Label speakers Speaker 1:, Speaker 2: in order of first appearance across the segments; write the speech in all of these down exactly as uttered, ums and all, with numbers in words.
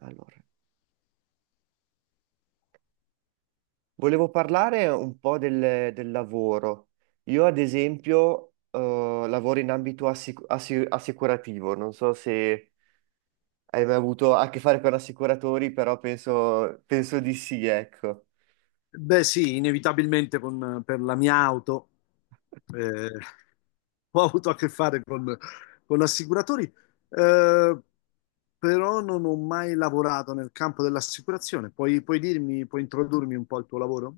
Speaker 1: Allora, volevo parlare un po' del, del lavoro. Io, ad esempio, eh, lavoro in ambito assic- assi- assicurativo. Non so se hai mai avuto a che fare con assicuratori, però penso, penso di sì, ecco.
Speaker 2: Beh, sì, inevitabilmente con- per la mia auto eh, ho avuto a che fare con, con assicuratori, eh, però non ho mai lavorato nel campo dell'assicurazione. Puoi, puoi dirmi, puoi introdurmi un po' al tuo lavoro?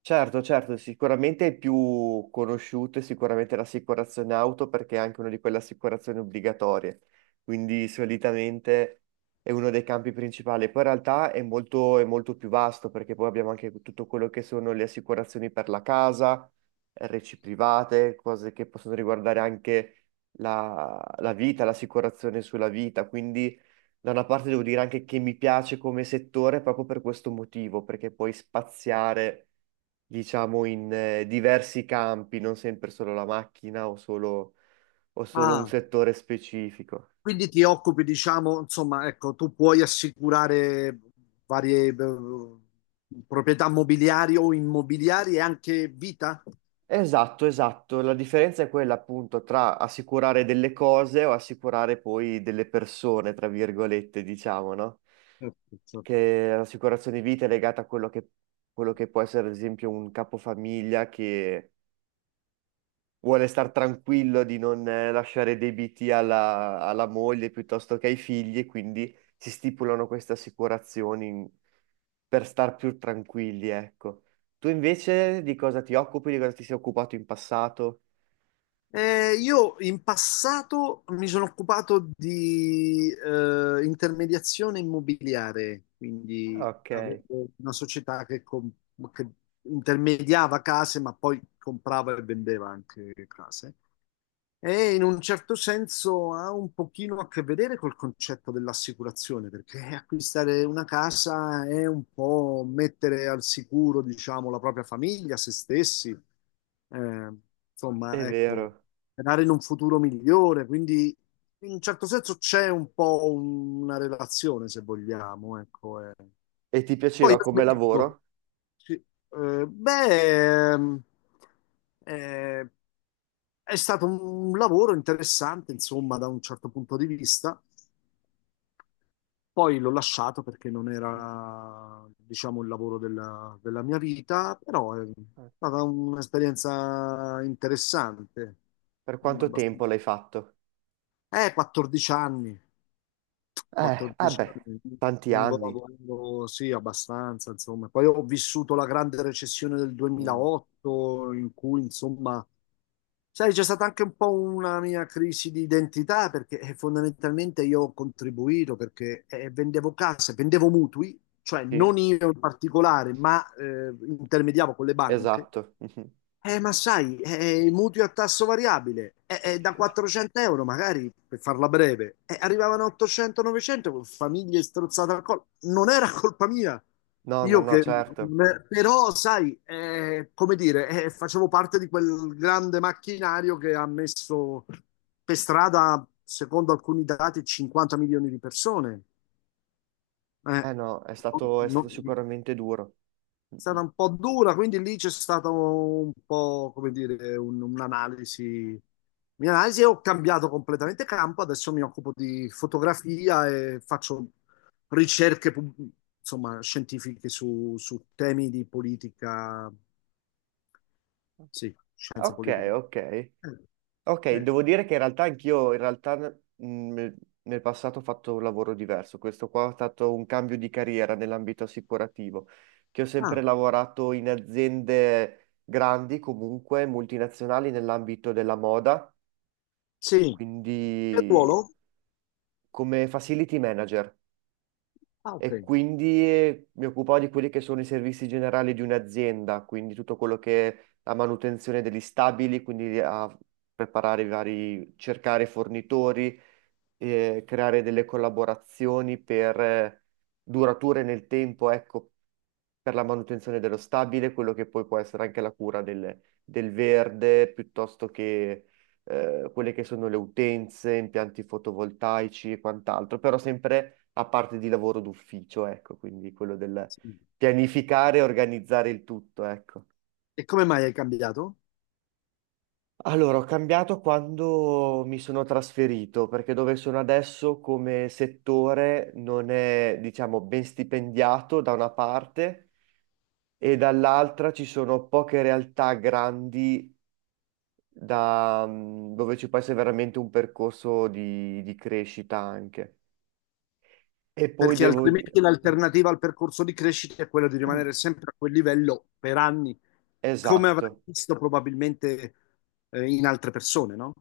Speaker 1: Certo, certo, sicuramente è più conosciuto, è sicuramente l'assicurazione auto perché è anche una di quelle assicurazioni obbligatorie, quindi solitamente è uno dei campi principali. Poi in realtà è molto, è molto più vasto perché poi abbiamo anche tutto quello che sono le assicurazioni per la casa, R C private, cose che possono riguardare anche la, la vita, l'assicurazione sulla vita, quindi... Da una parte devo dire anche che mi piace come settore proprio per questo motivo, perché puoi spaziare, diciamo, in eh, diversi campi, non sempre solo la macchina o solo, o solo un
Speaker 2: Ah,
Speaker 1: settore specifico.
Speaker 2: quindi ti occupi, diciamo, insomma, ecco, tu puoi assicurare varie eh, proprietà mobiliari o immobiliari e anche vita?
Speaker 1: Esatto, esatto. La differenza è quella appunto tra assicurare delle cose o assicurare poi delle persone, tra virgolette, diciamo, no?
Speaker 2: Ecco.
Speaker 1: Che l'assicurazione vita è legata a quello che, quello che può essere, ad esempio, un capofamiglia che vuole star tranquillo di non eh, lasciare debiti alla, alla moglie piuttosto che ai figli, e quindi si stipulano queste assicurazioni in- per star più tranquilli, ecco. Tu invece di cosa ti occupi, di cosa ti sei occupato in passato?
Speaker 2: Eh, io in passato mi sono occupato di eh, intermediazione immobiliare,
Speaker 1: Ah,
Speaker 2: quindi
Speaker 1: ok, è
Speaker 2: avevo una società che, com- che intermediava case, ma poi comprava e vendeva anche case. E in un certo senso ha un pochino a che vedere col concetto dell'assicurazione, perché acquistare una casa è un po' mettere al sicuro, diciamo, la propria famiglia, se stessi, eh, insomma, ecco,
Speaker 1: vero.
Speaker 2: sperare in un futuro migliore. Quindi, in un certo senso, c'è un po' una relazione, se vogliamo, ecco. eh.
Speaker 1: E ti
Speaker 2: Poi
Speaker 1: piaceva
Speaker 2: ho
Speaker 1: come
Speaker 2: smesso.
Speaker 1: lavoro?
Speaker 2: Sì. Eh, beh, ehm, eh, è stato un lavoro interessante, insomma, da un certo punto di vista. Poi l'ho lasciato perché non
Speaker 1: Mm,
Speaker 2: era, diciamo, il lavoro della, della mia vita, però è
Speaker 1: ok.
Speaker 2: stata un'esperienza interessante.
Speaker 1: Per
Speaker 2: Mm,
Speaker 1: quanto
Speaker 2: abbastanza.
Speaker 1: tempo l'hai fatto?
Speaker 2: Eh, quattordici anni.
Speaker 1: Eh,
Speaker 2: quattordici
Speaker 1: vabbè,
Speaker 2: anni,
Speaker 1: tanti
Speaker 2: lungo
Speaker 1: anni.
Speaker 2: lavoro, sì, abbastanza, insomma. Poi ho vissuto la grande recessione del
Speaker 1: Mm,
Speaker 2: duemilaotto, in cui, insomma, sai, c'è stata anche un po' una mia crisi di identità, perché eh, fondamentalmente io ho contribuito, perché eh, vendevo case, vendevo mutui, cioè
Speaker 1: sì,
Speaker 2: non io in particolare, ma eh, intermediavo con le banche
Speaker 1: esatto.
Speaker 2: eh, ma sai, eh, i mutui a tasso variabile, eh, eh, da quattrocento euro magari, per farla breve, eh, arrivavano a ottocento novecento con famiglie strozzate al collo. Non era colpa mia,
Speaker 1: No, no,
Speaker 2: io
Speaker 1: no,
Speaker 2: che...
Speaker 1: certo.
Speaker 2: Però, sai, eh, come dire, eh, facevo parte di quel grande macchinario che ha messo per strada, secondo alcuni dati, cinquanta milioni di persone. Eh,
Speaker 1: Eh no, è stato, è
Speaker 2: no-
Speaker 1: stato
Speaker 2: no,
Speaker 1: sicuramente duro. Mm, mm.
Speaker 2: stata un po' dura, quindi lì c'è stato un po', come dire, un- un'analisi. Un'analisi e ho cambiato completamente campo, adesso mi occupo di fotografia e faccio ricerche, pub- insomma, scientifiche su, su temi di politica, sì, scienze
Speaker 1: Ok,
Speaker 2: politiche.
Speaker 1: ok.
Speaker 2: Eh,
Speaker 1: Ok,
Speaker 2: sì.
Speaker 1: devo dire che in realtà anch'io, in realtà mm, nel nel passato ho fatto un lavoro diverso. Questo qua è stato un cambio di carriera nell'ambito assicurativo, che ho sempre
Speaker 2: Ah,
Speaker 1: lavorato in aziende grandi, comunque multinazionali nell'ambito della moda,
Speaker 2: sì, per
Speaker 1: quindi
Speaker 2: ruolo?
Speaker 1: come facility manager.
Speaker 2: Ah, ok.
Speaker 1: E quindi eh, mi occupavo di quelli che sono i servizi generali di un'azienda, quindi tutto quello che è la manutenzione degli stabili, quindi a preparare i vari, cercare fornitori, eh, creare delle collaborazioni per eh, durature nel tempo, ecco, per la manutenzione dello stabile, quello che poi può essere anche la cura del, del verde, piuttosto che eh, quelle che sono le utenze, impianti fotovoltaici e quant'altro, però sempre a parte di lavoro d'ufficio, ecco, quindi quello del
Speaker 2: Sì.
Speaker 1: pianificare e organizzare il tutto, ecco.
Speaker 2: E come mai hai cambiato?
Speaker 1: Allora, ho cambiato quando mi sono trasferito, perché dove sono adesso come settore non è, diciamo, ben stipendiato da una parte, e dall'altra ci sono poche realtà grandi da, mm, dove ci può essere veramente un percorso di, di crescita anche. E poi
Speaker 2: Perché
Speaker 1: devo dire...
Speaker 2: altrimenti l'alternativa al percorso di crescita è quella di rimanere sempre a quel livello per anni, come avrai
Speaker 1: Esatto.
Speaker 2: visto probabilmente eh, in altre persone, no?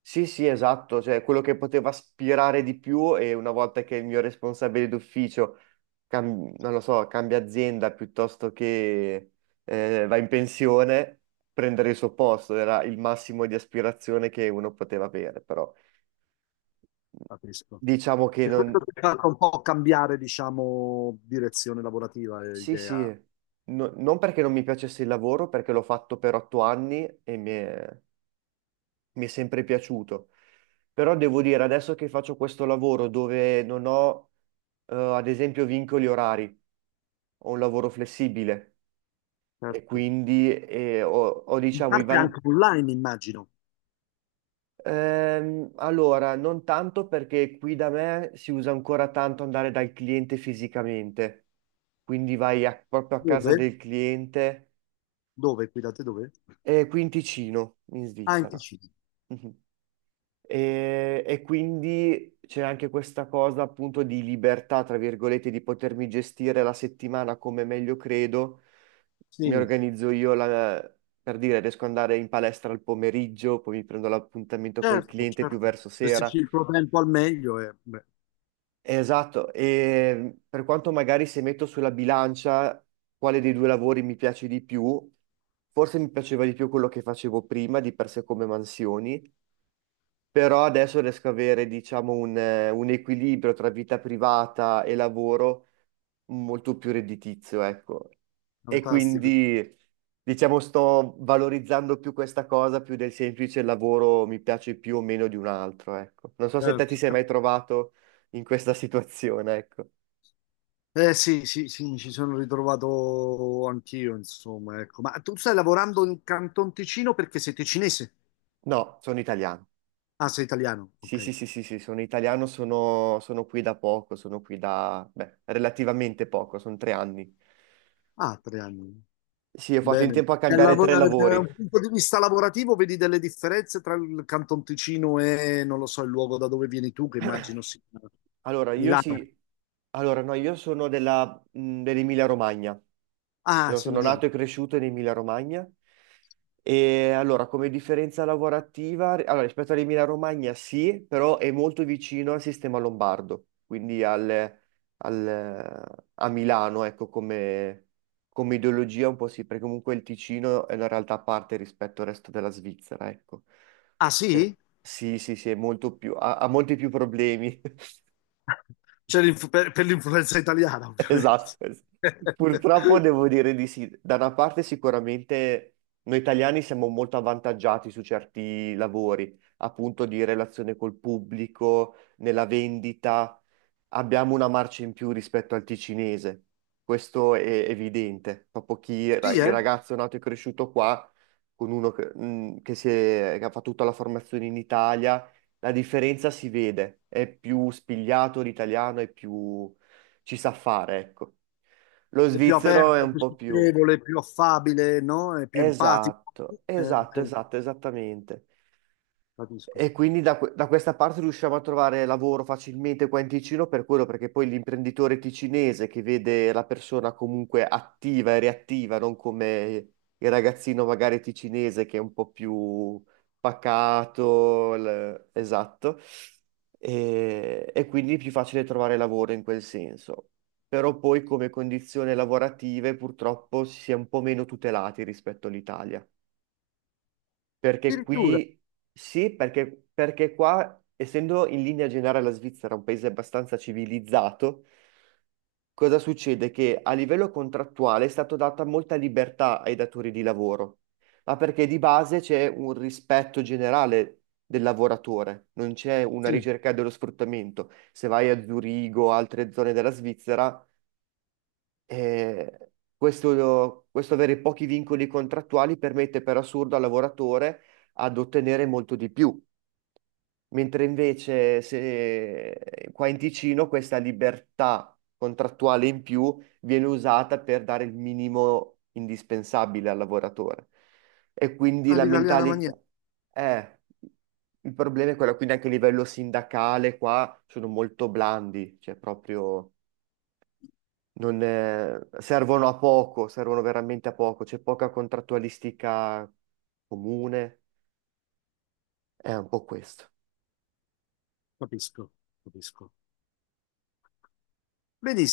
Speaker 1: Sì, sì, esatto. Cioè, quello che poteva aspirare di più: e una volta che il mio responsabile d'ufficio cam- non lo so, cambia azienda piuttosto che eh, va in pensione, prendere il suo posto era il massimo di aspirazione che uno poteva avere, però mhmm,
Speaker 2: Capisco.
Speaker 1: diciamo che
Speaker 2: E
Speaker 1: non.
Speaker 2: questo ti fa un po' cambiare, diciamo, direzione lavorativa e
Speaker 1: Sì,
Speaker 2: idea.
Speaker 1: sì. No- non perché non mi piacesse il lavoro, perché l'ho fatto per otto anni e mi è, mi è sempre piaciuto. Però devo dire, adesso che faccio questo lavoro dove non ho, eh, ad esempio, vincoli orari, ho un lavoro flessibile, e
Speaker 2: Certo.
Speaker 1: quindi eh, ho, ho,
Speaker 2: In
Speaker 1: diciamo, i
Speaker 2: parte anche
Speaker 1: van-
Speaker 2: online, immagino.
Speaker 1: Ehm, allora, non tanto, perché qui da me si usa ancora tanto andare dal cliente fisicamente, quindi vai a- proprio a casa
Speaker 2: Dove?
Speaker 1: del cliente,
Speaker 2: Dove? Qui da te dove?
Speaker 1: e qui in Ticino, in
Speaker 2: Anche
Speaker 1: Svizzera.
Speaker 2: C D.
Speaker 1: Mhm. E, e quindi c'è anche questa cosa appunto di libertà, tra virgolette, di potermi gestire la settimana come meglio credo. Mi
Speaker 2: Sì,
Speaker 1: organizzo io la- per dire, riesco ad andare in palestra al pomeriggio, poi mi prendo l'appuntamento col
Speaker 2: certo,
Speaker 1: cliente più
Speaker 2: certo.
Speaker 1: verso sera.
Speaker 2: Gestisci il tuo tempo al meglio è beh,
Speaker 1: Esatto, e per quanto magari, se metto sulla bilancia quale dei due lavori mi piace di più, forse mi piaceva di più quello che facevo prima, di per sé come mansioni, però adesso riesco a avere, diciamo, un, eh, un equilibrio tra vita privata e lavoro molto più redditizio, ecco. E
Speaker 2: fantastico.
Speaker 1: quindi, diciamo, sto valorizzando più questa cosa, più del semplice lavoro mi piace più o meno di un altro, ecco. Non so se te ti
Speaker 2: Certo.
Speaker 1: sei mai trovato in questa situazione, ecco.
Speaker 2: Eh sì, sì, sì, mi ci sono ritrovato anch'io, insomma, ecco. Ma tu stai lavorando in Canton Ticino perché sei ticinese?
Speaker 1: No, sono italiano.
Speaker 2: Ah, sei italiano,
Speaker 1: Sì,
Speaker 2: ok.
Speaker 1: sì, sì, sì, sì, sono italiano, sono, sono, qui da poco, sono qui da, beh, relativamente poco, sono tre anni.
Speaker 2: Ah, tre anni.
Speaker 1: Sì, ho fatto in
Speaker 2: Bene.
Speaker 1: tempo a
Speaker 2: Dal
Speaker 1: cambiare tre lavori.
Speaker 2: un punto di vista lavorativo vedi delle differenze tra il Canton Ticino e, non lo so, il luogo da dove vieni tu, che immagino sia
Speaker 1: Allora, io
Speaker 2: Milano.
Speaker 1: sì, allora no, io sono della, mh, dell'Emilia Romagna,
Speaker 2: Ah,
Speaker 1: io
Speaker 2: sei
Speaker 1: sono
Speaker 2: Milano.
Speaker 1: nato e cresciuto in Emilia Romagna. E allora, come differenza lavorativa, allora rispetto all'Emilia Romagna sì, però è molto vicino al sistema lombardo, quindi al, al- a Milano, ecco, come, come ideologia un po' sì, perché comunque il Ticino è una realtà a parte rispetto al resto della Svizzera, ecco.
Speaker 2: Ah
Speaker 1: Eh,
Speaker 2: sì?
Speaker 1: sì, sì, sì, è molto più, ha ha molti più problemi.
Speaker 2: C'è l'inf- per per l'influenza italiana, ovviamente.
Speaker 1: Esatto, es- purtroppo devo dire di sì. Da una parte sicuramente noi italiani siamo molto avvantaggiati su certi lavori, appunto di relazione col pubblico, nella vendita, abbiamo una marcia in più rispetto al ticinese. Questo è evidente. Proprio chi ra-
Speaker 2: Sì,
Speaker 1: il
Speaker 2: eh?
Speaker 1: ragazzo nato e cresciuto qua, con uno che, mh, che si è- che ha fatto tutta la formazione in Italia, la differenza si vede. È più spigliato l'italiano, è più... ci sa fare, ecco. Lo
Speaker 2: È più
Speaker 1: svizzero è
Speaker 2: aperto, è
Speaker 1: un
Speaker 2: più
Speaker 1: po' più...
Speaker 2: socievole, è più affabile, no? È più empatico.
Speaker 1: Esatto,
Speaker 2: Eh,
Speaker 1: esatto,
Speaker 2: ok,
Speaker 1: esatto, esattamente.
Speaker 2: capisco.
Speaker 1: E quindi da, que- da questa parte riusciamo a trovare lavoro facilmente qua in Ticino per quello, perché poi l'imprenditore ticinese che vede la persona comunque attiva e reattiva, non come il ragazzino magari ticinese che è un po' più pacato, l- esatto, e, e quindi è più facile trovare lavoro in quel senso. Però poi come condizioni lavorative purtroppo si è un po' meno tutelati rispetto all'Italia. Perché
Speaker 2: Addirittura,
Speaker 1: qui sì, perché, perché qua, essendo in linea generale la Svizzera un paese abbastanza civilizzato, cosa succede? Che a livello contrattuale è stata data molta libertà ai datori di lavoro, ma perché di base c'è un rispetto generale del lavoratore, non c'è una
Speaker 2: sì,
Speaker 1: ricerca dello sfruttamento. Se vai a Zurigo o altre zone della Svizzera, eh, questo, questo, avere pochi vincoli contrattuali permette per assurdo al lavoratore ad ottenere molto di più, mentre invece se qua in Ticino questa libertà contrattuale in più viene usata per dare il minimo indispensabile al lavoratore. E quindi la
Speaker 2: all'italiana maniera,
Speaker 1: mentalità è... Il problema è quello, quindi anche a livello sindacale qua sono molto blandi, cioè proprio non, eh, servono a poco, servono veramente a poco, c'è poca contrattualistica comune, è un po' questo.
Speaker 2: capisco, capisco. Vedi,